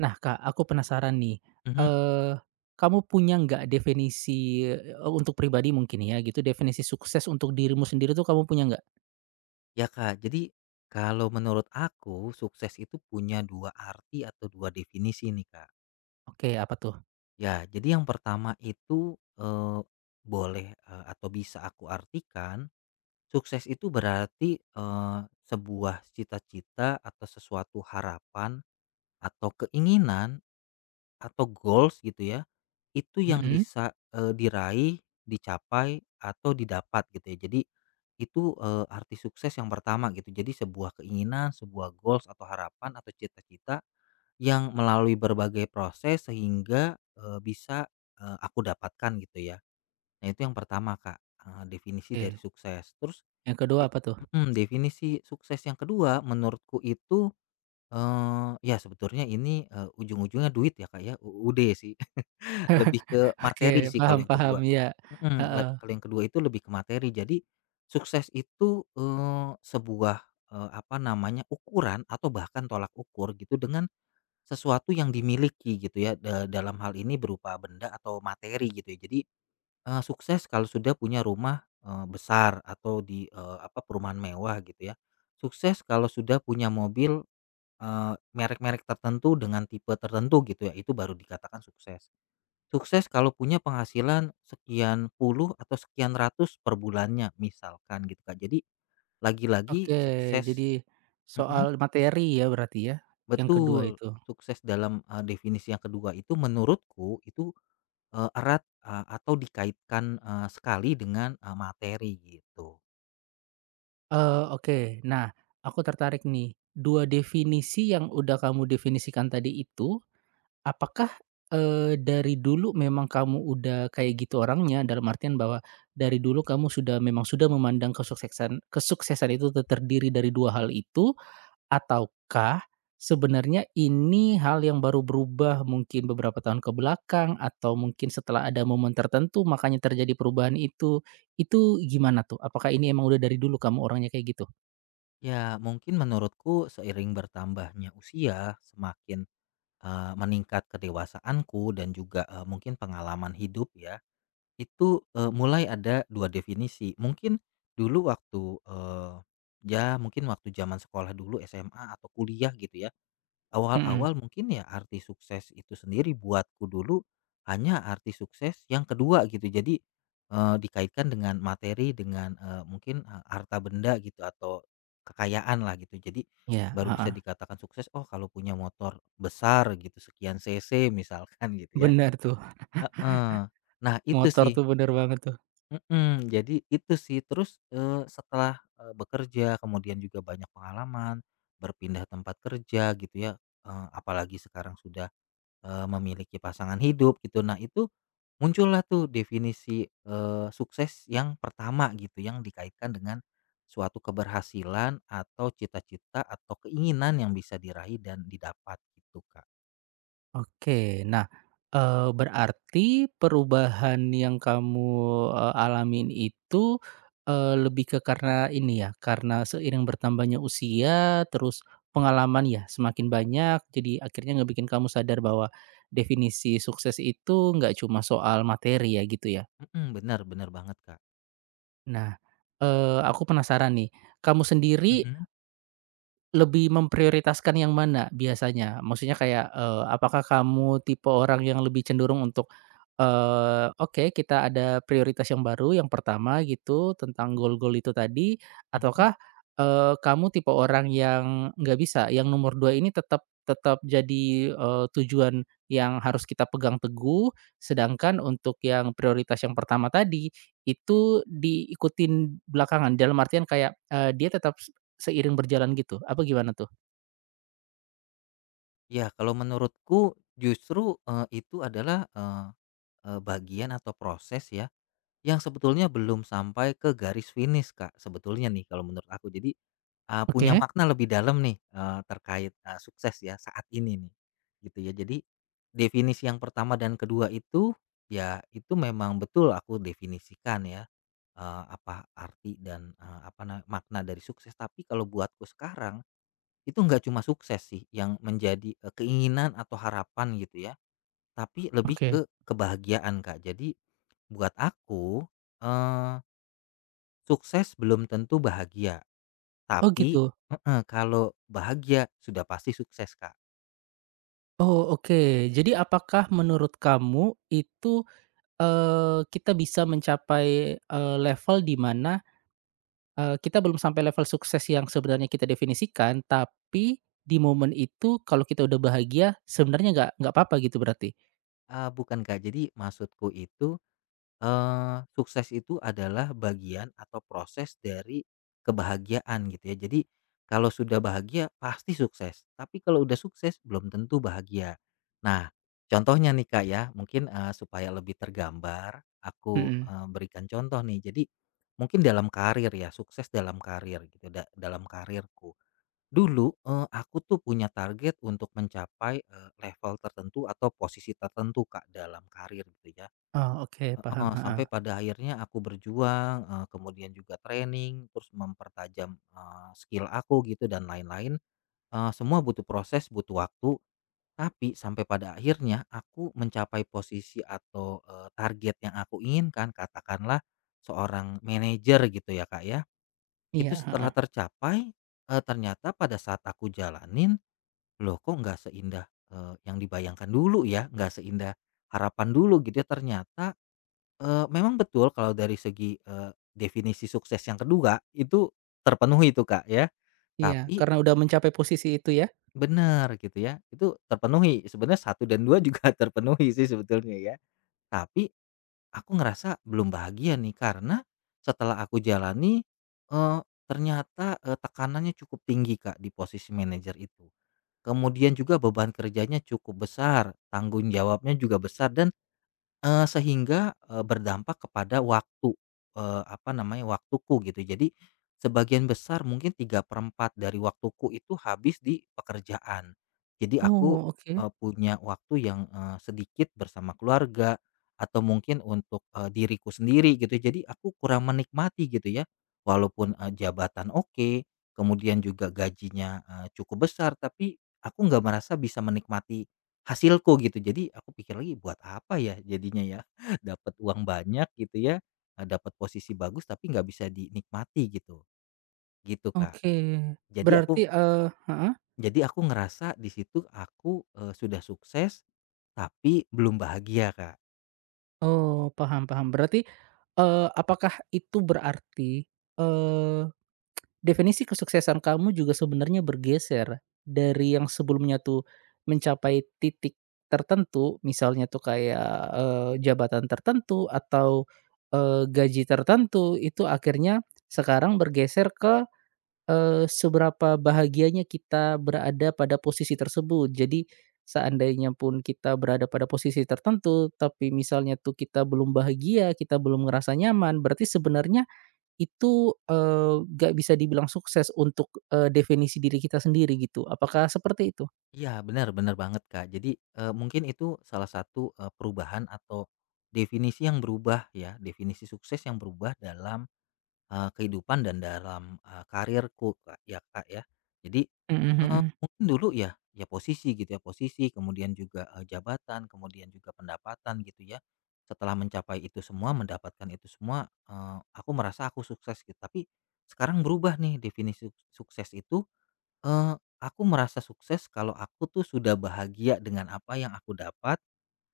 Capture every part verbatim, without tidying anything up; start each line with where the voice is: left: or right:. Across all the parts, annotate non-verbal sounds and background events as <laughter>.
right: Nah, Kak, aku penasaran nih,
left: Mhm.
right: eee, kamu punya nggak definisi, eee, untuk pribadi mungkin ya gitu, definisi sukses untuk dirimu sendiri tuh kamu punya nggak?
left: Ya, Kak. Jadi kalau menurut aku sukses itu punya dua arti atau dua definisi nih, Kak.
right: Oke, apa tuh?
left: Ya, jadi yang pertama itu, eee, boleh, eee, atau bisa aku artikan sukses itu berarti, eee, sebuah cita-cita atau sesuatu harapan atau keinginan atau goals gitu ya. Itu yang
right: Mhm,
left: bisa, eee, diraih, dicapai, atau didapat gitu ya. Jadi itu, eee, arti sukses yang pertama gitu. Jadi sebuah keinginan, sebuah goals atau harapan atau cita-cita yang melalui berbagai proses sehingga, eee, bisa, eee, aku dapatkan gitu ya. Nah itu yang pertama, Kak, eee, definisi dari
right: oke.
left: sukses. Terus
right: Yang kedua
left: di
right: apa tuh?
left: <clears throat> definisi sukses yang kedua menurutku itu, eee, ya sebetulnya ini, eee, ujung-ujungnya duit ya Kak ya, U U D sih. Lebih ke
right: <laughs>
left: materi
right: Oke,
left: sih kalau
right: paham
left: yang
right: paham,
left: kedua.
right: ya.
left: Mhm, le
right: Heeh.
left: kalau yang kedua itu lebih ke materi. Jadi sukses itu, eee, sebuah, eee, apa namanya, ukuran atau bahkan tolak ukur gitu dengan sesuatu yang dimiliki gitu ya, da dalam hal ini berupa benda atau materi gitu ya. Jadi, eee, sukses kalau sudah punya rumah, eee, besar atau di, eee, apa, perumahan mewah gitu ya. Sukses kalau sudah punya mobil, eee, merek-merek tertentu dengan tipe tertentu gitu ya, itu baru dikatakan sukses. Sukses kalau punya penghasilan sekian puluh atau sekian ratus per bulannya misalkan gitu, Kak. Jadi lagi-lagi
right: Oke,
left: sukses
right: jadi
left: mhm,
right: soal materi ya berarti ya, yang kedua
left: betul.
right: itu?
left: Sukses dalam, eee, definisi yang kedua itu menurutku itu, eee, erat, eee, atau dikaitkan, eee, sekali dengan, eee, materi gitu.
right: Eee, oke. Nah, aku tertarik nih. Dua definisi yang udah kamu definisikan tadi itu, apakah, eee, dari dulu memang kamu udah kayak gitu orangnya? Dalam artian bahwa dari dulu kamu sudah memang sudah memandang kesuksesan kesuksesan itu te terdiri dari dua hal itu, ataukah sebenarnya ini hal yang baru berubah mungkin beberapa tahun ke belakang atau mungkin setelah ada momen tertentu makanya terjadi perubahan itu, itu gimana tuh? Apakah ini emang udah dari dulu kamu orangnya kayak gitu?
left: Ya mungkin menurutku seiring bertambahnya usia semakin, eee, meningkat kedewasaanku dan juga, eee, mungkin pengalaman hidup ya. Itu, eee, mulai ada dua definisi. Mungkin dulu waktu, eee, ya mungkin waktu zaman sekolah dulu S M A atau kuliah gitu ya,
right: Mm-mm.
left: awal-awal mungkin ya arti sukses itu sendiri buatku dulu hanya arti sukses yang kedua gitu. Jadi, eee, dikaitkan dengan materi, dengan, eee, mungkin, eee, harta benda gitu atau kekayaan lah gitu. Jadi
right: Ya, iya,
left: baru bisa
right: heeh.
left: dikatakan sukses, oh kalau punya motor besar gitu sekian cc misalkan <laughs> gitu ya,
right: Bener tuh,
left: heeh. Nah itu
right: motor
left: sih.
right: tuh bener banget tuh.
left: Mhm, jadi itu sih terus, eee, setelah, eee, bekerja kemudian juga banyak pengalaman, berpindah tempat kerja gitu ya, eee, apalagi sekarang sudah, eee, memiliki pasangan hidup gitu. Nah itu, muncullah tuh definisi, eee, sukses yang pertama gitu yang dikaitkan dengan suatu keberhasilan atau cita-cita atau keinginan yang bisa diraih dan didapat gitu, Kak.
right: Oke. Nah, eee, berarti perubahan yang kamu, eee, alamin itu, eee, lebih ke karena ini ya, karena seiring bertambahnya usia, terus pengalaman ya semakin banyak, jadi akhirnya ngebikin kamu sadar bahwa definisi sukses itu nggak cuma soal materi ya, gitu ya?
left: Mhm, benar bener banget, Kak.
right: Nah, eee, aku penasaran nih, kamu sendiri
left: Mhm,
right: lebih memprioritaskan yang mana biasanya? Maksudnya kayak, eee, apakah kamu tipe orang yang lebih cenderung untuk, eee, "Oke, kita ada prioritas yang baru, yang pertama," gitu, tentang goal-goal itu tadi,
left: mhm.
right: ataukah, eee, kamu tipe orang yang nggak bisa, yang nomor dua ini tetap tetap jadi, eee, tujuan yang harus kita pegang teguh, sedangkan untuk yang prioritas yang pertama tadi, itu diikutin belakangan? Dalam artian kayak, eee, dia tetap seiring berjalan gitu, apa gimana tuh?
left: Ya, kalau menurutku justru, eee, itu adalah, eee eee, bagian atau proses ya, yang sebetulnya belum sampai ke garis finish, Kak, sebetulnya nih kalau menurut aku. Jadi, eee, punya
right: Oke,
left: makna lebih dalam nih, eee, terkait, eee, sukses ya saat ini nih, gitu ya. Jadi, definisi yang pertama dan kedua itu, ya itu memang betul aku definisikan ya, eee, apa arti dan, eee, apa na makna dari sukses. Tapi kalau buatku sekarang itu nggak cuma sukses sih yang menjadi, eee, keinginan atau harapan gitu ya, tapi lebih ke
right: oke.
left: kebahagiaan, Kak. Jadi buat aku, eee, sukses belum tentu bahagia,
right: Oh
left: tapi
right: gitu?
left: heeh, kalau bahagia sudah pasti sukses, Kak.
right: Oh oke. Jadi apakah menurut kamu itu, eee, kita bisa mencapai, eee, level di mana, eee, kita belum sampai level sukses yang sebenarnya kita definisikan, tapi di momen itu kalau kita udah bahagia sebenarnya nggak nggak apa-apa gitu berarti?
left: Eee, bukan, Kak. Jadi maksudku itu, Eee, sukses itu adalah bagian atau proses dari kebahagiaan gitu ya. Jadi kalau sudah bahagia pasti sukses, tapi kalau udah sukses belum tentu bahagia. Nah, contohnya nih Kak ya, mungkin, eee, supaya lebih tergambar aku,
right: Mhm.
left: eee, berikan contoh nih. Jadi mungkin dalam karir ya, sukses dalam karir gitu, da dalam karirku. Dulu, eee, aku tuh punya target untuk mencapai, eee, level tertentu atau posisi tertentu Kak dalam karir gitu ya.
right: Oh oke paham,
left: Heeh,
right: heeh.
left: sampai pada akhirnya aku berjuang, eee, kemudian juga training, terus mempertajam, eee, skill aku gitu dan lain-lain, eee, semua butuh proses, butuh waktu, tapi sampai pada akhirnya aku mencapai posisi atau, eee, target yang aku inginkan, katakanlah seorang manajer gitu ya, Kak, ya. Itu
right: Iya,
left: setelah
right: heeh.
left: tercapai, eee, ternyata pada saat aku jalanin, loh kok nggak seindah, eee, yang dibayangkan dulu ya, nggak seindah harapan dulu gitu ya, ternyata Eee, memang betul kalau dari segi, eee, definisi sukses yang kedua itu terpenuhi itu, Kak, ya.
right: Iya,
left: Tapi
right: karena udah mencapai posisi itu ya?
left: benar gitu ya, itu terpenuhi. Sebenarnya satu dan dua juga <laughs> terpenuhi sih sebetulnya ya. Tapi aku ngerasa belum bahagia nih karena setelah aku jalani, eee, ternyata, eee, tekanannya cukup tinggi, Kak, di posisi manajer itu. Kemudian juga beban kerjanya cukup besar, tanggung jawabnya juga besar dan Eee, sehingga, eee, berdampak kepada waktu, eee, apa namanya, waktuku gitu. Jadi sebagian besar mungkin tiga per empat dari waktuku itu habis di pekerjaan. Jadi aku,
right: Oh oke
left: eee, punya waktu yang, eee, sedikit bersama keluarga atau mungkin untuk, eee, diriku sendiri gitu. Jadi aku kurang menikmati gitu ya. Walaupun, eee, jabatan oke, kemudian juga gajinya, eee, cukup besar, tapi aku nggak merasa bisa menikmati hasilku gitu. Jadi aku pikir lagi buat apa ya jadinya ya, <laughs> dapat uang banyak gitu ya, eee, dapat posisi bagus tapi nggak bisa dinikmati gitu, gitu Kak.
right: oke.
left: Jadi aku
right: Berarti, eee heeh?
left: jadi aku ngerasa di situ aku, eee, sudah sukses tapi belum bahagia, Kak.
right: Oh, paham paham. Berarti, eee, apakah itu berarti, eee, definisi kesuksesan kamu juga sebenarnya bergeser dari yang sebelumnya tuh mencapai titik tertentu, misalnya tuh kayak, eee, jabatan tertentu atau, eee, gaji tertentu, itu akhirnya sekarang bergeser ke Eee, seberapa bahagianya kita berada pada posisi tersebut. Jadi, seandainya pun kita berada pada posisi tertentu, tapi misalnya tuh kita belum bahagia, kita belum ngerasa nyaman, berarti sebenarnya itu, eee, nggak bisa dibilang sukses untuk, eee, definisi diri kita sendiri gitu. Apakah seperti itu?
left: Iya benar-benar banget, Kak. Jadi, eee, mungkin itu salah satu, eee, perubahan atau definisi yang berubah ya, definisi sukses yang berubah dalam Eee, kehidupan dan dalam, eee, karirku Kak, ya Kak, ya. Jadi,
right: Mhm
left: eee,
right: mhm.
left: mungkin dulu ya, ya posisi gitu ya, posisi kemudian juga, eee, jabatan, kemudian juga pendapatan gitu ya. Setelah mencapai itu semua, mendapatkan itu semua, eee, aku merasa aku sukses gitu. Tapi sekarang berubah nih definisi suk- sukses itu. Eee, aku merasa sukses kalau aku tuh sudah bahagia dengan apa yang aku dapat,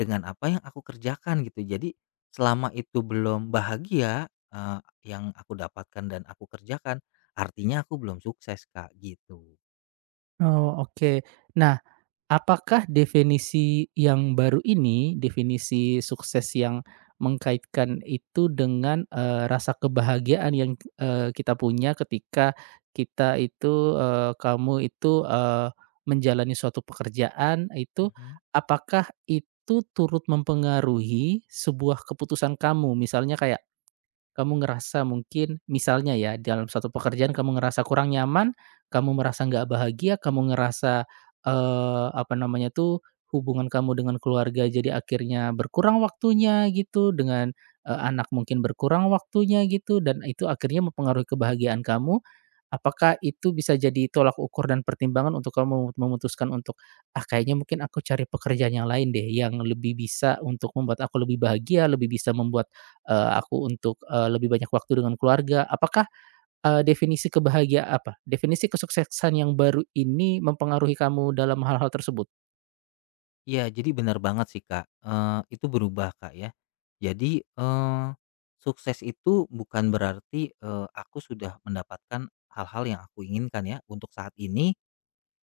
left: dengan apa yang aku kerjakan gitu. Jadi selama itu belum bahagia, eee, yang aku dapatkan dan aku kerjakan, artinya aku belum sukses, Kak, gitu.
right: Oh, oke. Nah, apakah definisi yang baru ini, definisi sukses yang mengkaitkan itu dengan, eee, rasa kebahagiaan yang, eee, kita punya ketika kita itu, eee, kamu itu, eee, menjalani suatu pekerjaan itu,
left: Mhm.
right: apakah itu turut mempengaruhi sebuah keputusan kamu? Misalnya kayak, kamu ngerasa mungkin misalnya ya dalam suatu pekerjaan kamu ngerasa kurang nyaman, kamu merasa nggak bahagia, kamu ngerasa, eee, apa namanya tuh, hubungan kamu dengan keluarga jadi akhirnya berkurang waktunya gitu, dengan, eee, anak mungkin berkurang waktunya gitu dan itu akhirnya mempengaruhi kebahagiaan kamu. Apakah itu bisa jadi tolak ukur dan pertimbangan untuk kamu memutuskan untuk, "Ah, kayaknya mungkin aku cari pekerjaan yang lain deh, yang lebih bisa untuk membuat aku lebih bahagia, lebih bisa membuat, eee, aku untuk, eee, lebih banyak waktu dengan keluarga." Apakah, eee, definisi kebahagiaan apa, definisi kesuksesan yang baru ini mempengaruhi kamu dalam hal-hal tersebut?
left: Iya, jadi benar banget sih, Kak, eee, itu berubah, Kak, ya. Jadi, eee, sukses itu bukan berarti, eee, aku sudah mendapatkan hal-hal yang aku inginkan ya untuk saat ini.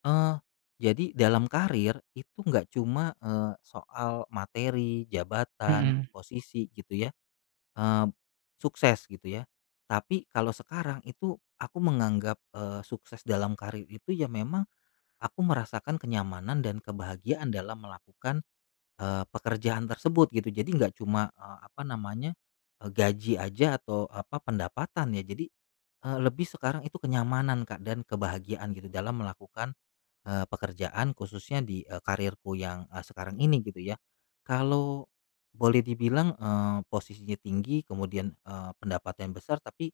left: Eee, jadi dalam karir itu nggak cuma, eee, soal materi, jabatan,
right: Mhm.
left: posisi gitu ya, eee, sukses gitu ya. Tapi kalau sekarang itu aku menganggap, eee, sukses dalam karir itu ya memang aku merasakan kenyamanan dan kebahagiaan dalam melakukan, eee, pekerjaan tersebut gitu. Jadi nggak cuma, eee, apa namanya, eee, gaji aja atau apa pendapatan ya. Jadi, eee, lebih sekarang itu kenyamanan Kak dan kebahagiaan gitu dalam melakukan Eee, pekerjaan khususnya di, eee, karierku yang, eee, sekarang ini gitu ya. Kalau boleh dibilang, eee, posisinya tinggi kemudian, eee, pendapatan besar tapi,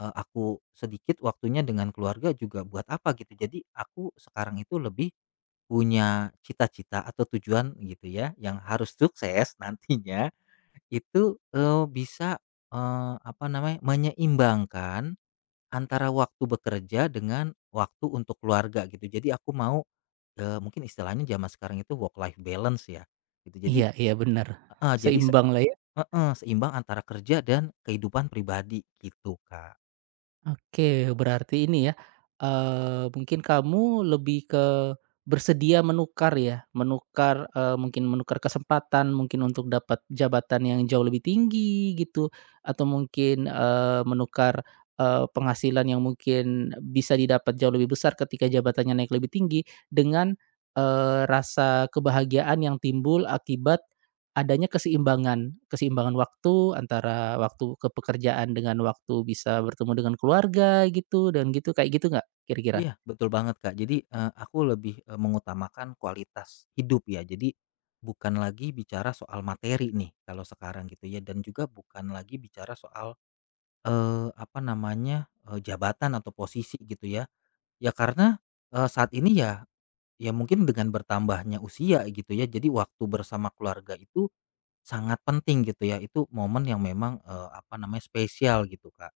left: eee, aku sedikit waktunya dengan keluarga juga buat apa gitu. Jadi aku sekarang itu lebih punya cita-cita atau tujuan gitu ya yang harus sukses <laughs> nantinya itu, eee, bisa, eee, apa namanya, menyeimbangkan antara waktu bekerja dengan waktu untuk keluarga gitu. Jadi aku mau Eee, mungkin istilahnya zaman sekarang itu work life balance ya, gitu. Jadi
right: Iya iya, benar.
left: heeh, jadi se
right: Seimbang lah ya.
left: heeh, seimbang antara kerja dan kehidupan pribadi gitu, Kak.
right: Oke, berarti ini ya, eee, mungkin kamu lebih ke bersedia menukar ya, menukar, eee, mungkin menukar kesempatan, mungkin untuk dapat jabatan yang jauh lebih tinggi gitu, atau mungkin, eee, menukar, eee, penghasilan yang mungkin bisa didapat jauh lebih besar ketika jabatannya naik lebih tinggi dengan, eee, rasa kebahagiaan yang timbul akibat adanya keseimbangan keseimbangan waktu antara waktu ke pekerjaan dengan waktu bisa bertemu dengan keluarga gitu dan gitu, kayak gitu nggak kira-kira?
left: Iya, betul banget, Kak. Jadi, eee, aku lebih, eee, mengutamakan kualitas hidup ya. Jadi bukan lagi bicara soal materi nih kalau sekarang gitu ya dan juga bukan lagi bicara soal, eee, apa namanya, eee, jabatan atau posisi gitu ya. Ya karena, eee, saat ini ya ya mungkin dengan bertambahnya usia gitu ya, jadi waktu bersama keluarga itu sangat penting gitu ya, itu momen yang memang, eee, apa namanya, spesial gitu, Kak.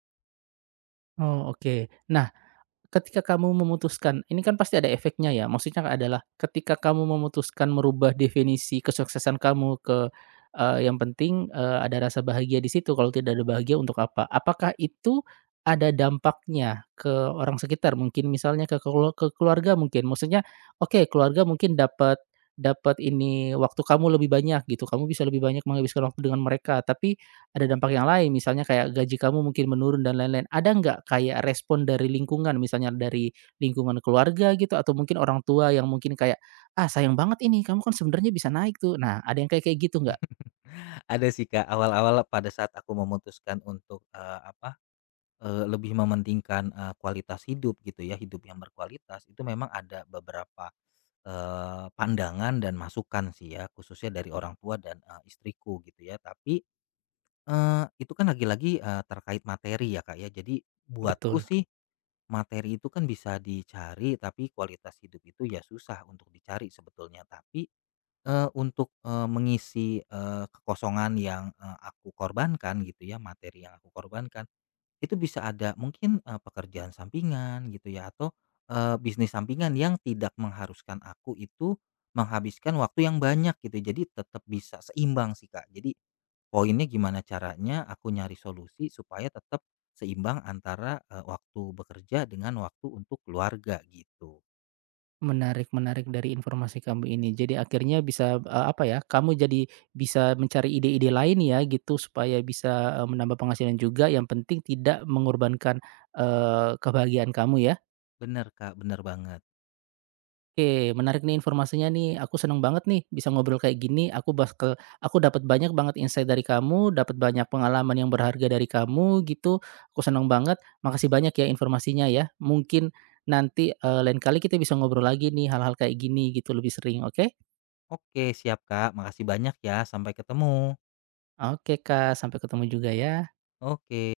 right: Oh, oke. Nah, ketika kamu memutuskan ini kan pasti ada efeknya ya, maksudnya adalah ketika kamu memutuskan merubah definisi kesuksesan kamu ke, eee, yang penting, eee, ada rasa bahagia di situ, kalau tidak ada bahagia untuk apa? Apakah itu ada dampaknya ke orang sekitar? Mungkin misalnya ke kelu ke keluarga mungkin, maksudnya, oke keluarga mungkin dapat dapat ini, waktu kamu lebih banyak gitu, kamu bisa lebih banyak menghabiskan waktu dengan mereka, tapi ada dampak yang lain, misalnya kayak gaji kamu mungkin menurun dan lain-lain. Ada nggak kayak respon dari lingkungan, misalnya dari lingkungan keluarga gitu atau mungkin orang tua yang mungkin kayak, "Ah, sayang banget ini, kamu kan sebenarnya bisa naik tuh." Nah, ada yang kayak kayak gitu nggak?
left: Ada sih, Kak, awal-awal pada saat aku memutuskan untuk, eee, apa, eee, lebih mementingkan, eee, kualitas hidup gitu ya, hidup yang berkualitas, itu memang ada beberapa, eee, pandangan dan masukan sih ya, khususnya dari orang tua dan, eee, istriku gitu ya. Tapi, eee, itu kan lagi-lagi, eee, terkait materi ya, Kak, ya. Jadi buatku
right: Betul.
left: sih materi itu kan bisa dicari, tapi kualitas hidup itu ya susah untuk dicari sebetulnya. Tapi Eee, untuk, eee, mengisi, eee, kekosongan yang, eee, aku korbankan gitu ya, materi yang aku korbankan, itu bisa ada mungkin, eee, pekerjaan sampingan gitu ya atau, eee, bisnis sampingan yang tidak mengharuskan aku itu menghabiskan waktu yang banyak gitu. Jadi tetap bisa seimbang sih, Kak. Jadi poinnya gimana caranya aku nyari solusi supaya tetap seimbang antara, eee, waktu bekerja dengan waktu untuk keluarga gitu.
right: Menarik menarik dari informasi kamu ini. Jadi akhirnya bisa, eee, apa ya, kamu jadi bisa mencari ide-ide lain ya gitu supaya bisa, eee, menambah penghasilan juga yang penting tidak mengorbankan, eee, kebahagiaan kamu ya.
left: Bener, Kak, bener banget.
right: Oke, menarik nih informasinya nih. Aku seneng banget nih bisa ngobrol kayak gini. Aku bakal aku dapat banyak banget insight dari kamu, dapat banyak pengalaman yang berharga dari kamu gitu. Aku seneng banget. Makasih banyak ya informasinya ya. Mungkin nanti eh, lain kali kita bisa ngobrol lagi nih hal-hal kayak gini gitu lebih sering, oke?
left: Oke siap Kak, makasih banyak ya, sampai ketemu.
right: Oke, Kak, sampai ketemu juga ya.
left: Oke.